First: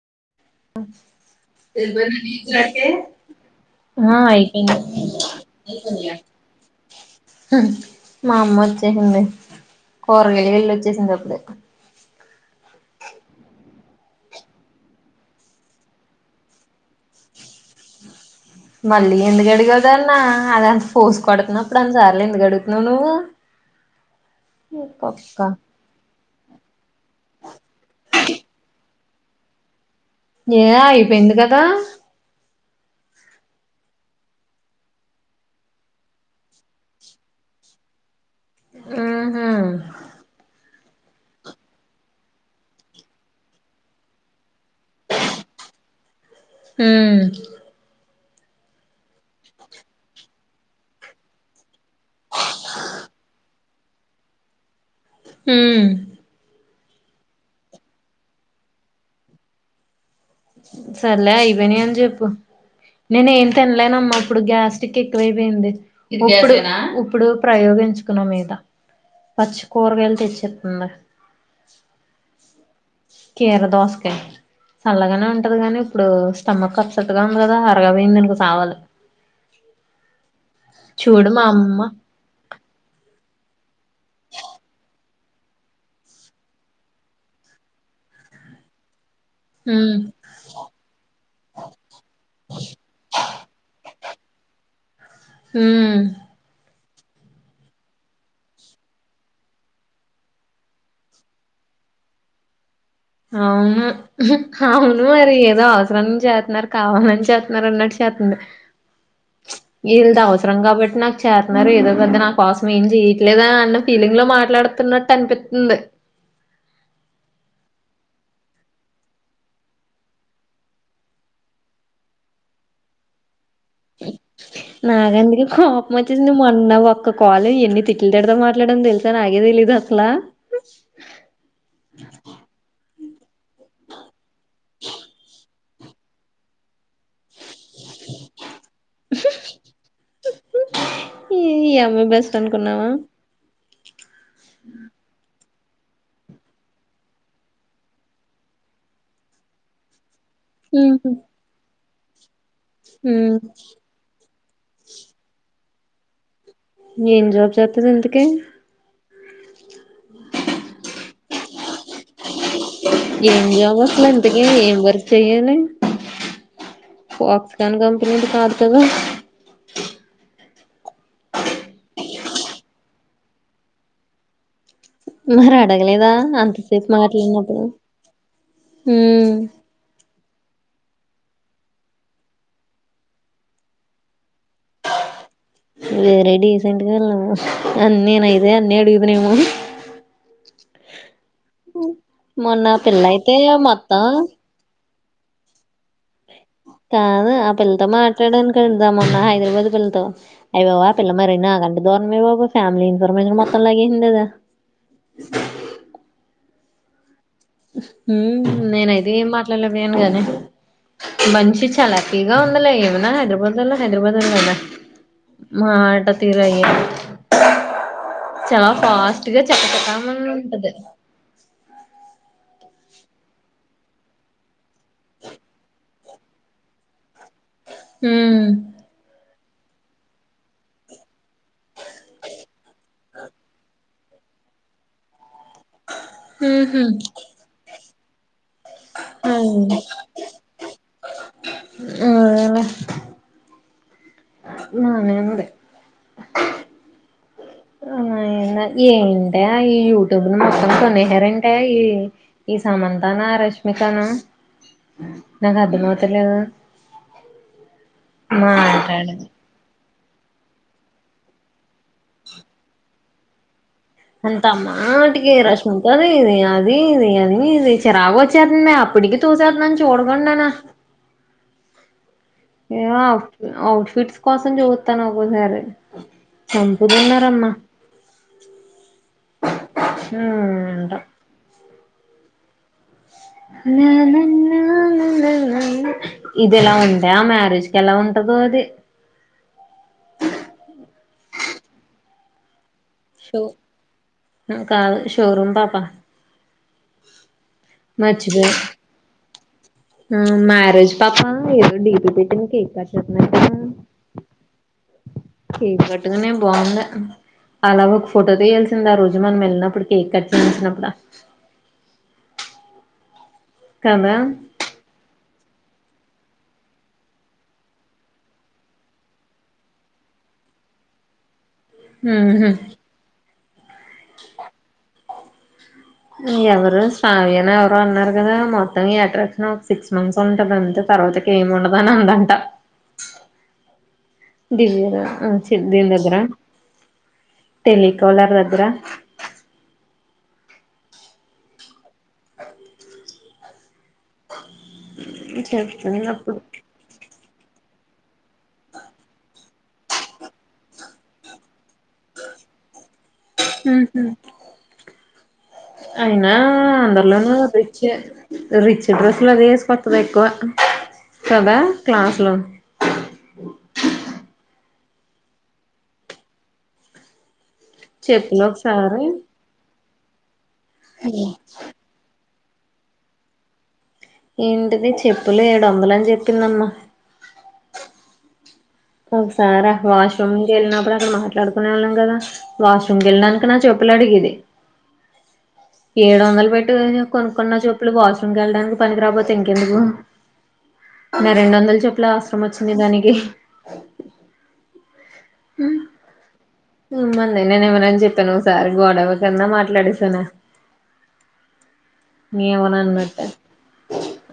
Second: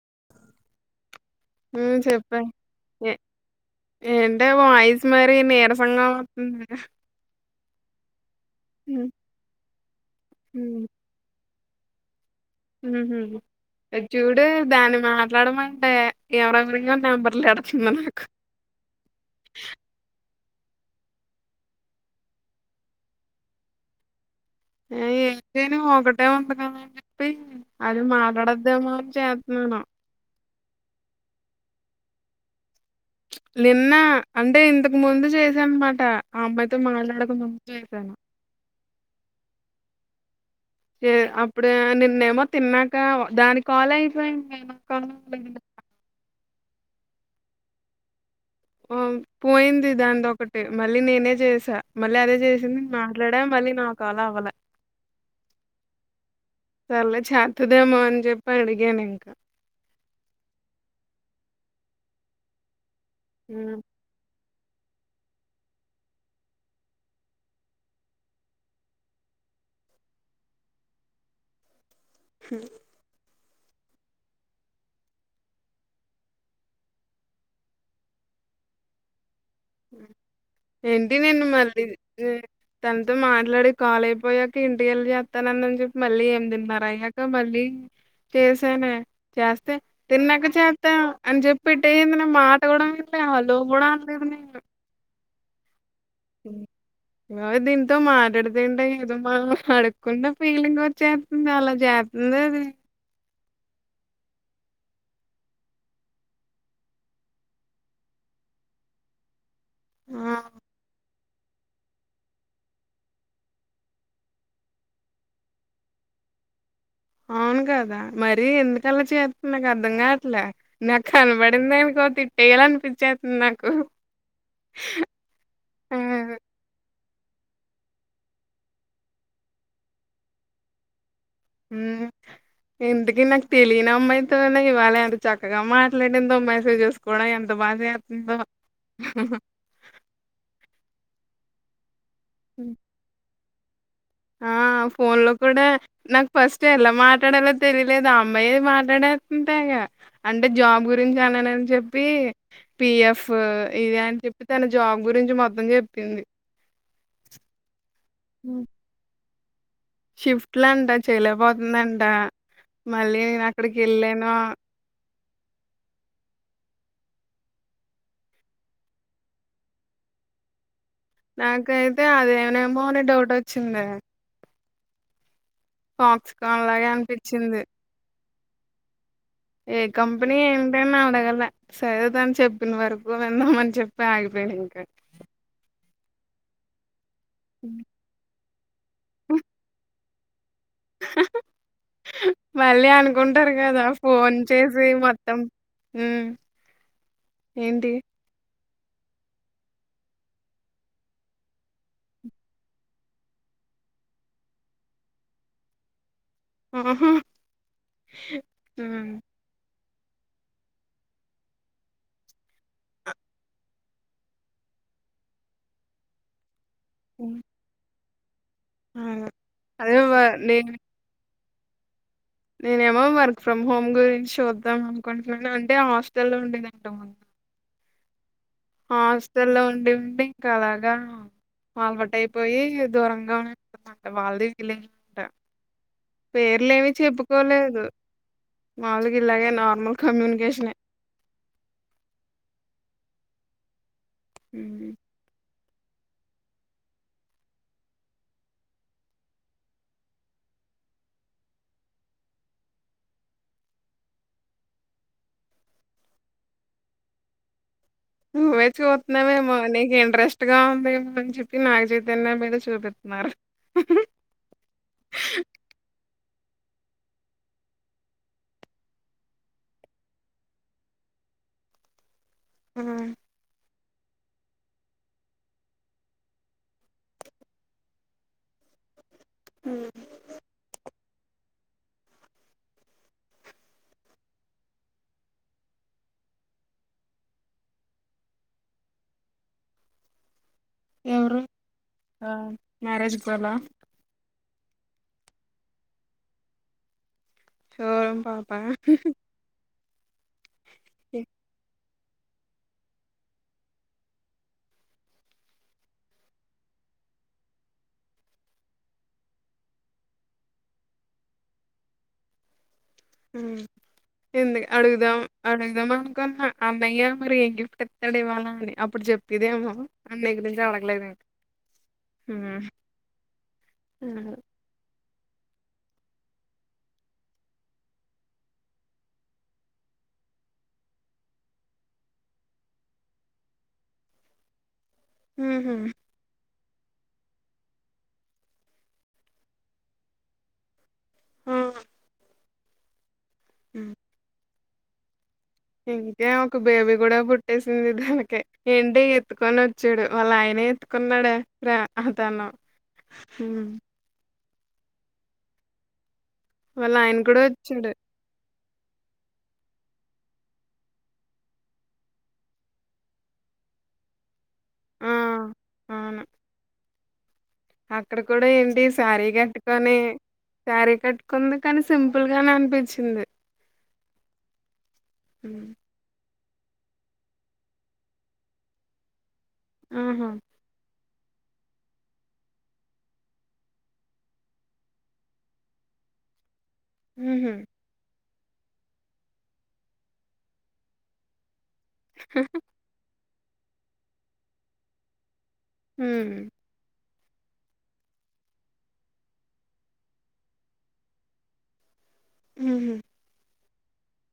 [inaudible] హ్మ్. చెప్పా. ఎ ఆ ఏంటే వాయిస్ అయిపోయింది మరి నీరసంగా వత్తుంది. [inaudible] మా అమ్మ హ్మ్. వచ్చేసింది కూరగాయలికి వెళ్ళి వచ్చేసింది అప్పుడే ఉహ్ అది చూడు దాన్ని మాట్లాడమంటే ఎవరెవరివో నంబర్లు ఎడతుంది నాకు మళ్ళీ ఎందుకు అడిగావ్ దా అన్న అదంత ఫోజ్ కొడుతున్నప్పుడు అన్నిసార్లు ఎందుకు అడుగుతున్నావు నువ్వు ఏ పక్క ఇట్లనే పోగొట్టు టే ఉంటదే ఇంత పి అది మాట్లాడద్దేమొనని తేప్ నేను ఏ అయిపోయింది కదా నిన్న అంటే ఇంతకు ముందు చేసానన్నమాట ఆ అమ్మాయితో మాట్లాడక ముందు చేశాను ఆహా దేర్ అప్పుడు నిన్నేమో తిన్నాక దాని కాల్ అయిపోయింది కాల్ అ హ ఆ పోయింది దానిది ఒకటి మళ్ళీ నేనే చేసా మళ్ళీ అదే చేసింది మాట్లాడా మళ్ళీ నా కాల్ అవ్వలె హ సర్లే చేత్తదేమో అని చెప్పి అడిగాను ఇంకా సర్లే అయిపోయిననిచెప్పు నేను ఏం హ్మ్ తినలేనమ్మా ఇప్పుడు గ్యాస్ ప్లాస్టిక్ ఎక్కువైపోయింది ఇది గ్యాసేన ఇప్పుడు-ఇప్పుడు ప్రయోగించుకున్న మీద పచ్చి కూరగాయలు తెచ్చిఇతుంది హ కీర దోసకాయి చల్లగానే ఉంటది గానీ ఇప్పుడు స్టమక్ అప్సెట్ ఉంది కదా అరగలేదనుకో సావాలి ఏంటి చూడు మా నేను అమ్మ మళ్ళీ తన మాట్లాడి కాలయిపోయాక ఇంటికెళ్ళి చేస్తానందని చెప్పి మళ్ళీ ఏనిమిదిన్నర అయ్యాక మళ్ళీ చేసానే చేస్తే ఉమ్ తిన్నాక చేస్తా అని చెప్పి పెట్టేసింది నే మాట కూడా వినలే హలో కూడా అనలేదు నేను ఉమ్ అ దీంతో మాట్లాడుతుంటే ఏదో మనం అడుకున్న ఫీలింగ్ వచ్చేస్తుంది అలా చేస్తుందే అది అవును అవును మరి ఏదో అవసరానికి చేస్తున్నారు కావాలని చేస్తున్నారు అన్నట్టు చేస్తుంది వీళ్లతో ఆ అవసరం గాబట్టి నాకు చేతున్నారు ఏదో పెద్ద నా కోసం ఏం చెయట్లేదనన్న ఫీలింగ్ లో మాట్లాడుతున్నట్టు అనిపిత్తుంది అవును కదా మరీ ఎందుకలా చేస్తుంది నాకు అర్ధం కావట్ల నాకు కనబడిందనకో తిట్టేయాలి అనిపిచ్చేస్తుంది నాకు నాగందుకి కోపం ఆ వచ్చేసివు మన్న ఒక కాలు ఎన్ని తిట్లు తిడత మాట్లాడని తెలిసాను అగే తెలీదు అసలా ఊ ఎంటి ఇ నాకు తెలియని అమ్మాయితో ఇవ్వాల అడు చక్కగా మాట్లాడేందో మెసేజె కూడా ఎంత బా జేతుందో ఇ ఇ అమే బస్ తనుకున్నావా ఆ ఫోన్ లో కూడా నాకు ఫస్ట్ ఎలా మాట్లాడాలో తెలిలేదు ఆ అమ్మాయి మాట్లాడంటాగా అంటే జాబ్ ఉహు గురించి అన్నన్ చెప్ప పే పిఎఫ్ ఉమ్ ఇది అని చెప్పి తన జాబ్ గురించి మొత్తం చె పింది ఎమ్ జబ్ చె తా ఎంతకే షిఫ్ట్ల్యాండ్ చేయలేపోతుందంట ఇండియాలో అసల్ ఇంథాకి ఎమ్ వర్కె చెయాని పాప్‌కార్న్ కంపనీ ది కాధు కదా నాకైతే అదేమమో అని డౌట్ వచ్చింది మరి అడగలేదా అంతసేపు అనిపిచ్చింది. మాట్లాడినప్పుడు కంపనీ ఏంటని అవడగల సరేదని చెప్పిన వరకు విందామ అని చెప్పి ఆగిపోయాడు ఇంకా వేరే రీసెంట్ గా వెళ్ళాము అన్ని నయి ఏ నేడు ఇధెనెమో అని హా హా హా మొన్న ఆ మళ్ళీ పిల్ల అయితే అనుకుంటారు కదా మొత్తం ఫోన్ చేసి మ త్తం కాదు ఆ పిల్లతో ఏంటి? మాట్లాడాను వెళ్దాంన్న హైదరాబాద్ పిల్లతో అయి్యాబవా ఆ పిల్ల మరనా ఆ గంట దూరమే బాబ ఫ్యామిలీ ఇన్ఫర్మేషన్ మొత్తం లాగ అయింది కదా ఆహ ఉమ్ నేన అయితే ఏం మాట్లాడలే అనుగాని మంచి చలాకీగా ఉందలే ఏమనా హైదరాబాద్ వల్ల హైదరాబాద్ వద మాట తీర అ్య ఉమ్ చాలా ఫాస్ట్ గా అదే వ చక్కచకంని ఉంటది నేను నేనేమో వర్క్ ఫ్రమ్ హోమ్ గురించి చూద్దాం అనుకుంటన్నాను అంటే హాస్టల్లో లో ఉండేదంట ముందు ఊ హాస్టల్లో ఉండి ఉండి ఇంకా అలాగా అలవాటయిపోయి దూరంగా ఉ వాళ్ళది వీలింగ్ ఉంట ఊహూ పేర్లేమి చెప్పుకోలేదు మాములుగా ఇలాగే నార్మల్ కమ్యూనికేషన్ ఏ అదేలే నా నేనుడే ఏంటే ఈ యూట్యూబ్ ను మొత్తం కొనేసారంటే ఈ ఈ సమంతానా రష్మికను నాకు అర్థంమవుతలేదు ను్వే చుతున్నావేమో నీకే ఇ రెస్ట్ గా ఉందేమో అని చెప్పి నాగ చైతన్య మీద చూపిస్తున్నారు అంతమాటికీ రష్మిక ది ఇదే ఇ అది ఇది అది ఇది చిరాగోచితందే నే అప్పటికి చూసెతను చూడకుండానా ఆ ఏ అప్ ఒప్ ఫిట్స్ కోసం చూతన ఒక్కోసారి చంపుతున్నారమ్మా ఊ ఏంటో ఇది ఎలా ఉంటే ఆ మ్యారేజ్కి ఎలా ఉంటదో అది ఎవరు ఆ మ్యరేజ్ పోల హుమ్ కాదు షో రూమ్ పాపా చోరం పాప ఊ మ్యారేజ్ పాప ఏమో డీప్ చీర్ కట్టకనే బాగుందే అలాగ ఒక ఫోటో తీయల్సింద ఆ రోజు మనం వెళ్ళినప్పుడు కేక్ కచెయించినప్పుడు కదా ఎందు అడుగుదాం అడుగుదామ అనుకున్న అన్నయ్య మరి ఏం గిఫ్ట్ ఎతడు ఇవ్వాల అని అప్పుడు చెప్పదేమో అన్న గురించి అడగలేదడి హ్మ్ హు ఆ ఎవరు శ్రావ్యని ఎవరు అన్నారు కదా మొత్తం అట్రాక్షన్ ఒక సిక్స్ మంత్స్ ఉంటంది అంతే తర్వాతకి ఏమి ఉండదు అని అందంట దివ్య ఆ ఆ చి దీందగ్ర టెలికాలర్ రద్ర ఆ ఉ అ [unintelligible] ఇంకె ఒక బేబీ కూడా పుట్ వచ్చేసింది దాకే ఏంటి ఎత్తుకొని వచ్చాడు వాళ్ళ ఆయనే ఎత్తుకున్నాడా రా హతను ఊ అ అయినా వాళ్ళ ఆయన అందరిలోను కూడా రిచ్చే వచ్చాడు రిచ్ డ్రెస్సులు అది వేసుకొత్తది ఎక్కువ కదా క్లాస్ లో ఆ అవును అక్కడ చెప్పులు కూడా ఏంటి ఒకసారి శారీ కట్ కనే శారీ కట్టుకుంది కానీ సింపు ఫుల్గానే అనిపించింది. ఏంటిది చెప్పులే ఏడు ఉమ్. వందలు అని చెప్ తీన్నమ్మా కావుచ్ సార ఆ ఆహా వాష్రూమ్ వెళ్ళినప్పుడు అక్కడ మా పడుకునే వాళ్ళం కదా వాష్రూమ్కి వెళ్ళినదుకు నా చెప్పులు అడిగేది ఏడు వందలు పెట్ నేను ఉహు కొనుక్కున్న చెప్పులు వాష్ పనికి వెళ్డానికి పనికి రాకపోతే ఇంకెందుకు నా రెండు వందలు చెప్ చెప్పులు అవసరం వచ్చింది దానికి. అ హ్మ్ ఉమ్మంది నేను ఇవ్వనని చెప్పాను ఒకసారి గొడవ కింద మాట్లాడేసాను. ని ఏవనా ఉహు అన్నట్ట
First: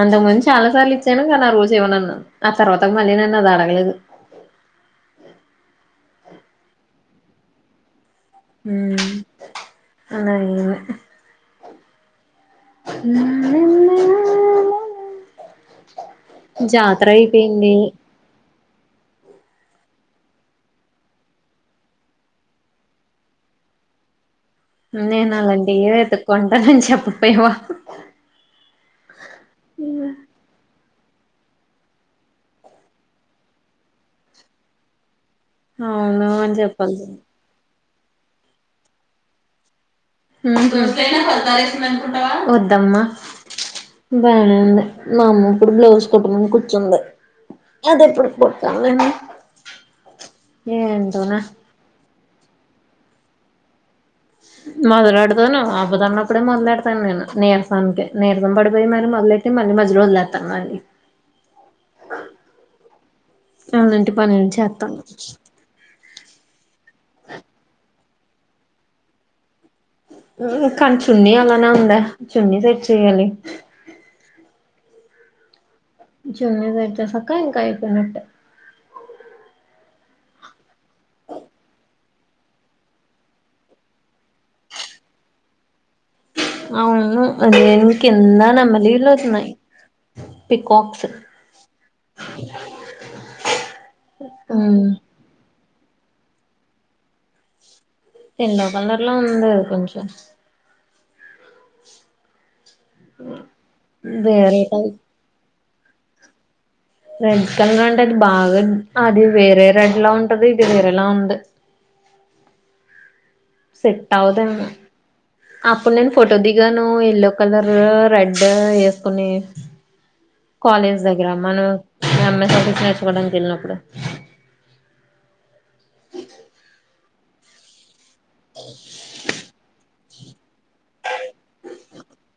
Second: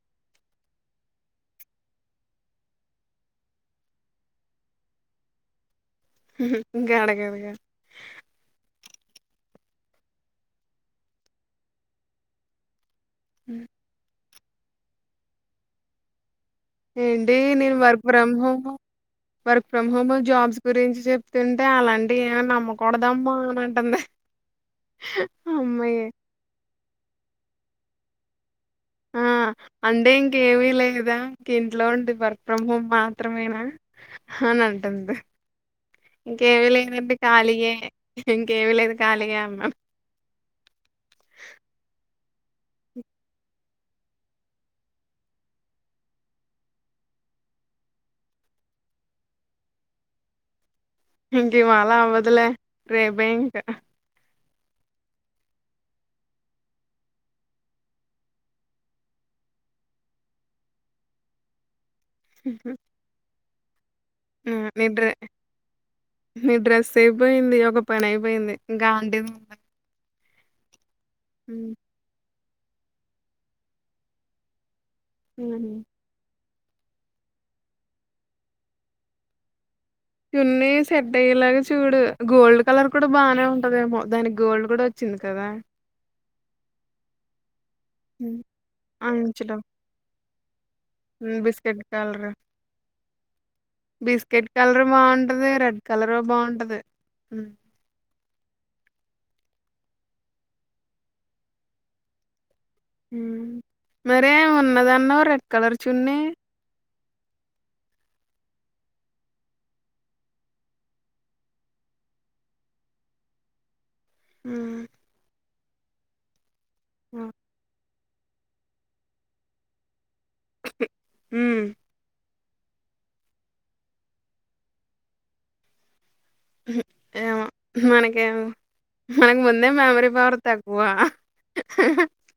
అంతకు ముందు చాలా సార్లు ఇచ్చాను, కా నా ఆరోజు ఇవ్వనన్నాను. ఆ తర్వాత మళ్ళీ నన్ను అది అడగలేదు. హ్మ్ హు ఇంకా అడగదుగా హ్మ్ అలాగే లే ఉ ఉ జాతర ఏంటి అయిపోయింది నేను వర్క్ ఫ్రమ్ హో వర్క్ ఫ్రమ్ అమ్మమ్మ జాబ్స్ గురించి చెప్తుంటే అలాంటివి ఏం నమ్మకూడదమ్మా అని అంటుంది. నేను అలాంటి ఏ అమ్మాయి వెతుక్కుంట చెప్ ముప్పేవ్వా ఆ అంటే ఇంకేమీ లేవు ఇదా ఇంకా ఇంట్లో ఉండి వర్క్ ఫ్రమ్ హోమ్ మాత్రమేనా అని అంటుంది. అవును అని ఇంకేవి చెప్పాల్సింది లేవండి ఖాళీయే. ఇంకేమి లేదు ఖాళీగా అన్నాను హ్మ్ హు వద్దమ్మా బానే ఉంది. మా అమ్మ ఇప్పుడు బ్లౌజ్ కుట్టమని కూర్చుంది. అది ఇప్పుడు కుట్టతను నేను ఇంక ఇవాలా అవదు లే రేపే ఇంక మొదలులేడుతాను ఆపుతానపుడే మొదలులేడతాను నేను నీరసాకే నీరసం పడిపోయి మరి మొదలెట్టి మళ్ళీ మధ్యలో వొదిలేెస్తాను మళ్ళీ అహ అలాంటి పనులు హ్ చేస్తాను నిడ్ర నిడ్రెస్సే పోయింది ఒక పనయిపోయింది గాం [inaudible] హుహ్ కని చున్ని అలానే ఉందే. చున్నీ సెట్ చేయాలి. హుహ్ చున్నీ తెచ్చేసాక ఇంకా అయిపోయినట్టే. చున్నీ సెట్ అయ్యేలాగా చూడు. గోల్డ్ కలర్ కూడా బానే ఉంటదేమో దానికి గోల్డ్ కూడా వచ్చింది కదా. అవును అది హ్ కింద నెమలీలు ఎల్లుతున్నాయి అంచులు పికాక్స్ హ్మ్ బిస్కెట్ కలర్ హ్ కలరు బావుంటది. హు ఎల్లో కలర్లో ఉంది ఇది కొంచెం. హ్ మరే వేరే ఉన్నది టైప్ అన్నవు రెడ్ కలర్ చున్నీ. రెడ్ కలర్ అంటే అది బాగా అది వేరే రెడ్లా ఉంటది. ఇది వేరేలా ఉంది. సెట్ అవదుఎమో హ్మ్ అప్పుడు నేను ఫోటో ది గను ఎల్లో ఓహ్! కలర్ రెడ్ ఎసుకుని కాలేజ్ దగ్గర హ్మ్ మనం ఎం ఎ కట్టింగ్స్ నేర్చుకోడానికి వెళ్ళినప్పుడు అ హు ఏమో మన ఏమో మనకు ముందే మెమొరి [unintelligible] తక్కువా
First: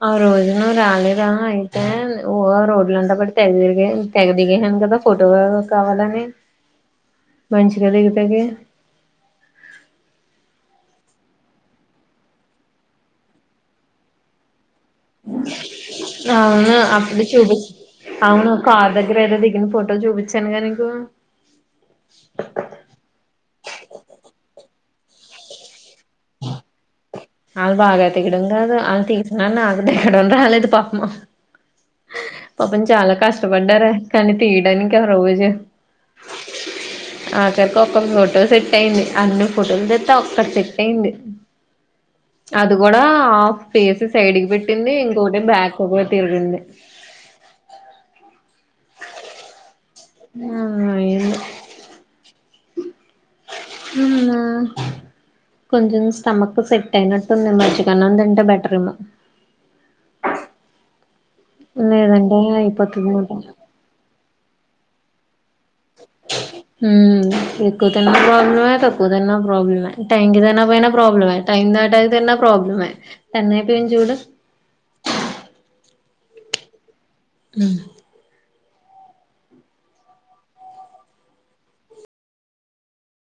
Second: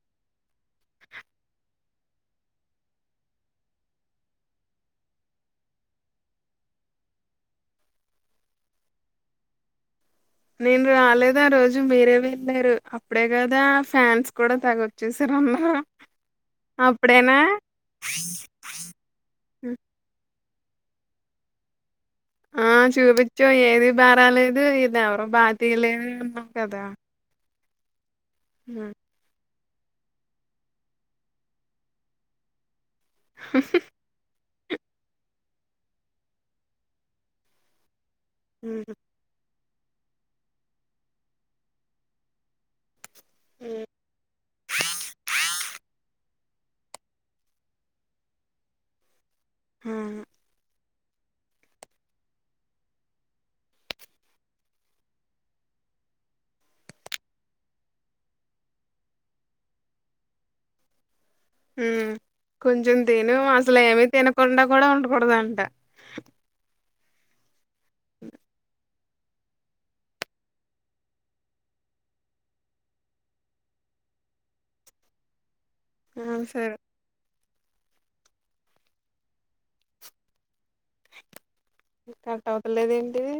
ఆ రోజు నువ్వు రాలేదా అయితే ఒ రోడ్లంతా పడి తెగ దిరిగే [inaudible] తెగ దిగెసాను కదా ఫోటో కావాలని. మంచిగా దిగితే గి నేను రాలేదు ఆ రోజు మీరే వెళ్ళారు. అప్పుడే కదా ఫ్యాన్స్ కూడా తెగ వ అవును అప్పుడు అప్పుడేనా చూపిం అవును కారు దగ్గరా ఎదో దిగిన ఫోటో చూపిం చానుగా నీకు. ఆ చూపిచ్చావు. ఏది బారాలేదు ఇది ఎవరు బాతియలేదు అన్నావ్ కదా. అలు బాగా [inaudible] తీయడం కాదు హ్మ్ ఆల్ తీసి నాకు దేకడం రాలేదు పాపము. పాపం చాలా కష్టపడ్డారం కానీ తీడానికి ఒక రోజు ఆకరికి ఒకప్పు తో సెట్ హ్మ్ అయింది అను ఫోటోలు దెత్త ఒకటి సెట్ అయింది. అది గూడా ఆఫ్ ఫేస సైడ్ కి పెట్టిందీ. ఇంకొకటేం బ్యాక్ కు కూడా తిరిగింది. ఆ! ఆ ఆ నేను అవునా. కొంచం స్టమక్ సెట్ అయినట్టుంది. మజ్జిగ అన్నం తింటే బెటరేమో. ఊ కొంచం తినూ అయిపోతుంది అసల్ ఏమి తినక్ కుండా కూడా ఉండకూడదంట్ ట ఉమ్ క్కువ తిన్నా ప్రాబ్లమే తక్ క్కువ తిన్నా ప్రాబ్లమే, టైంకి తినక పోయినా ప్రాబ్లమే, టైం దాటాయి తిన్నా ప్రాబ్లమే. టెన్ అయిపోయింది చూడు. ఆ సరే ఊ కట్ అవతలేద్ ఏంటి ఇదీ.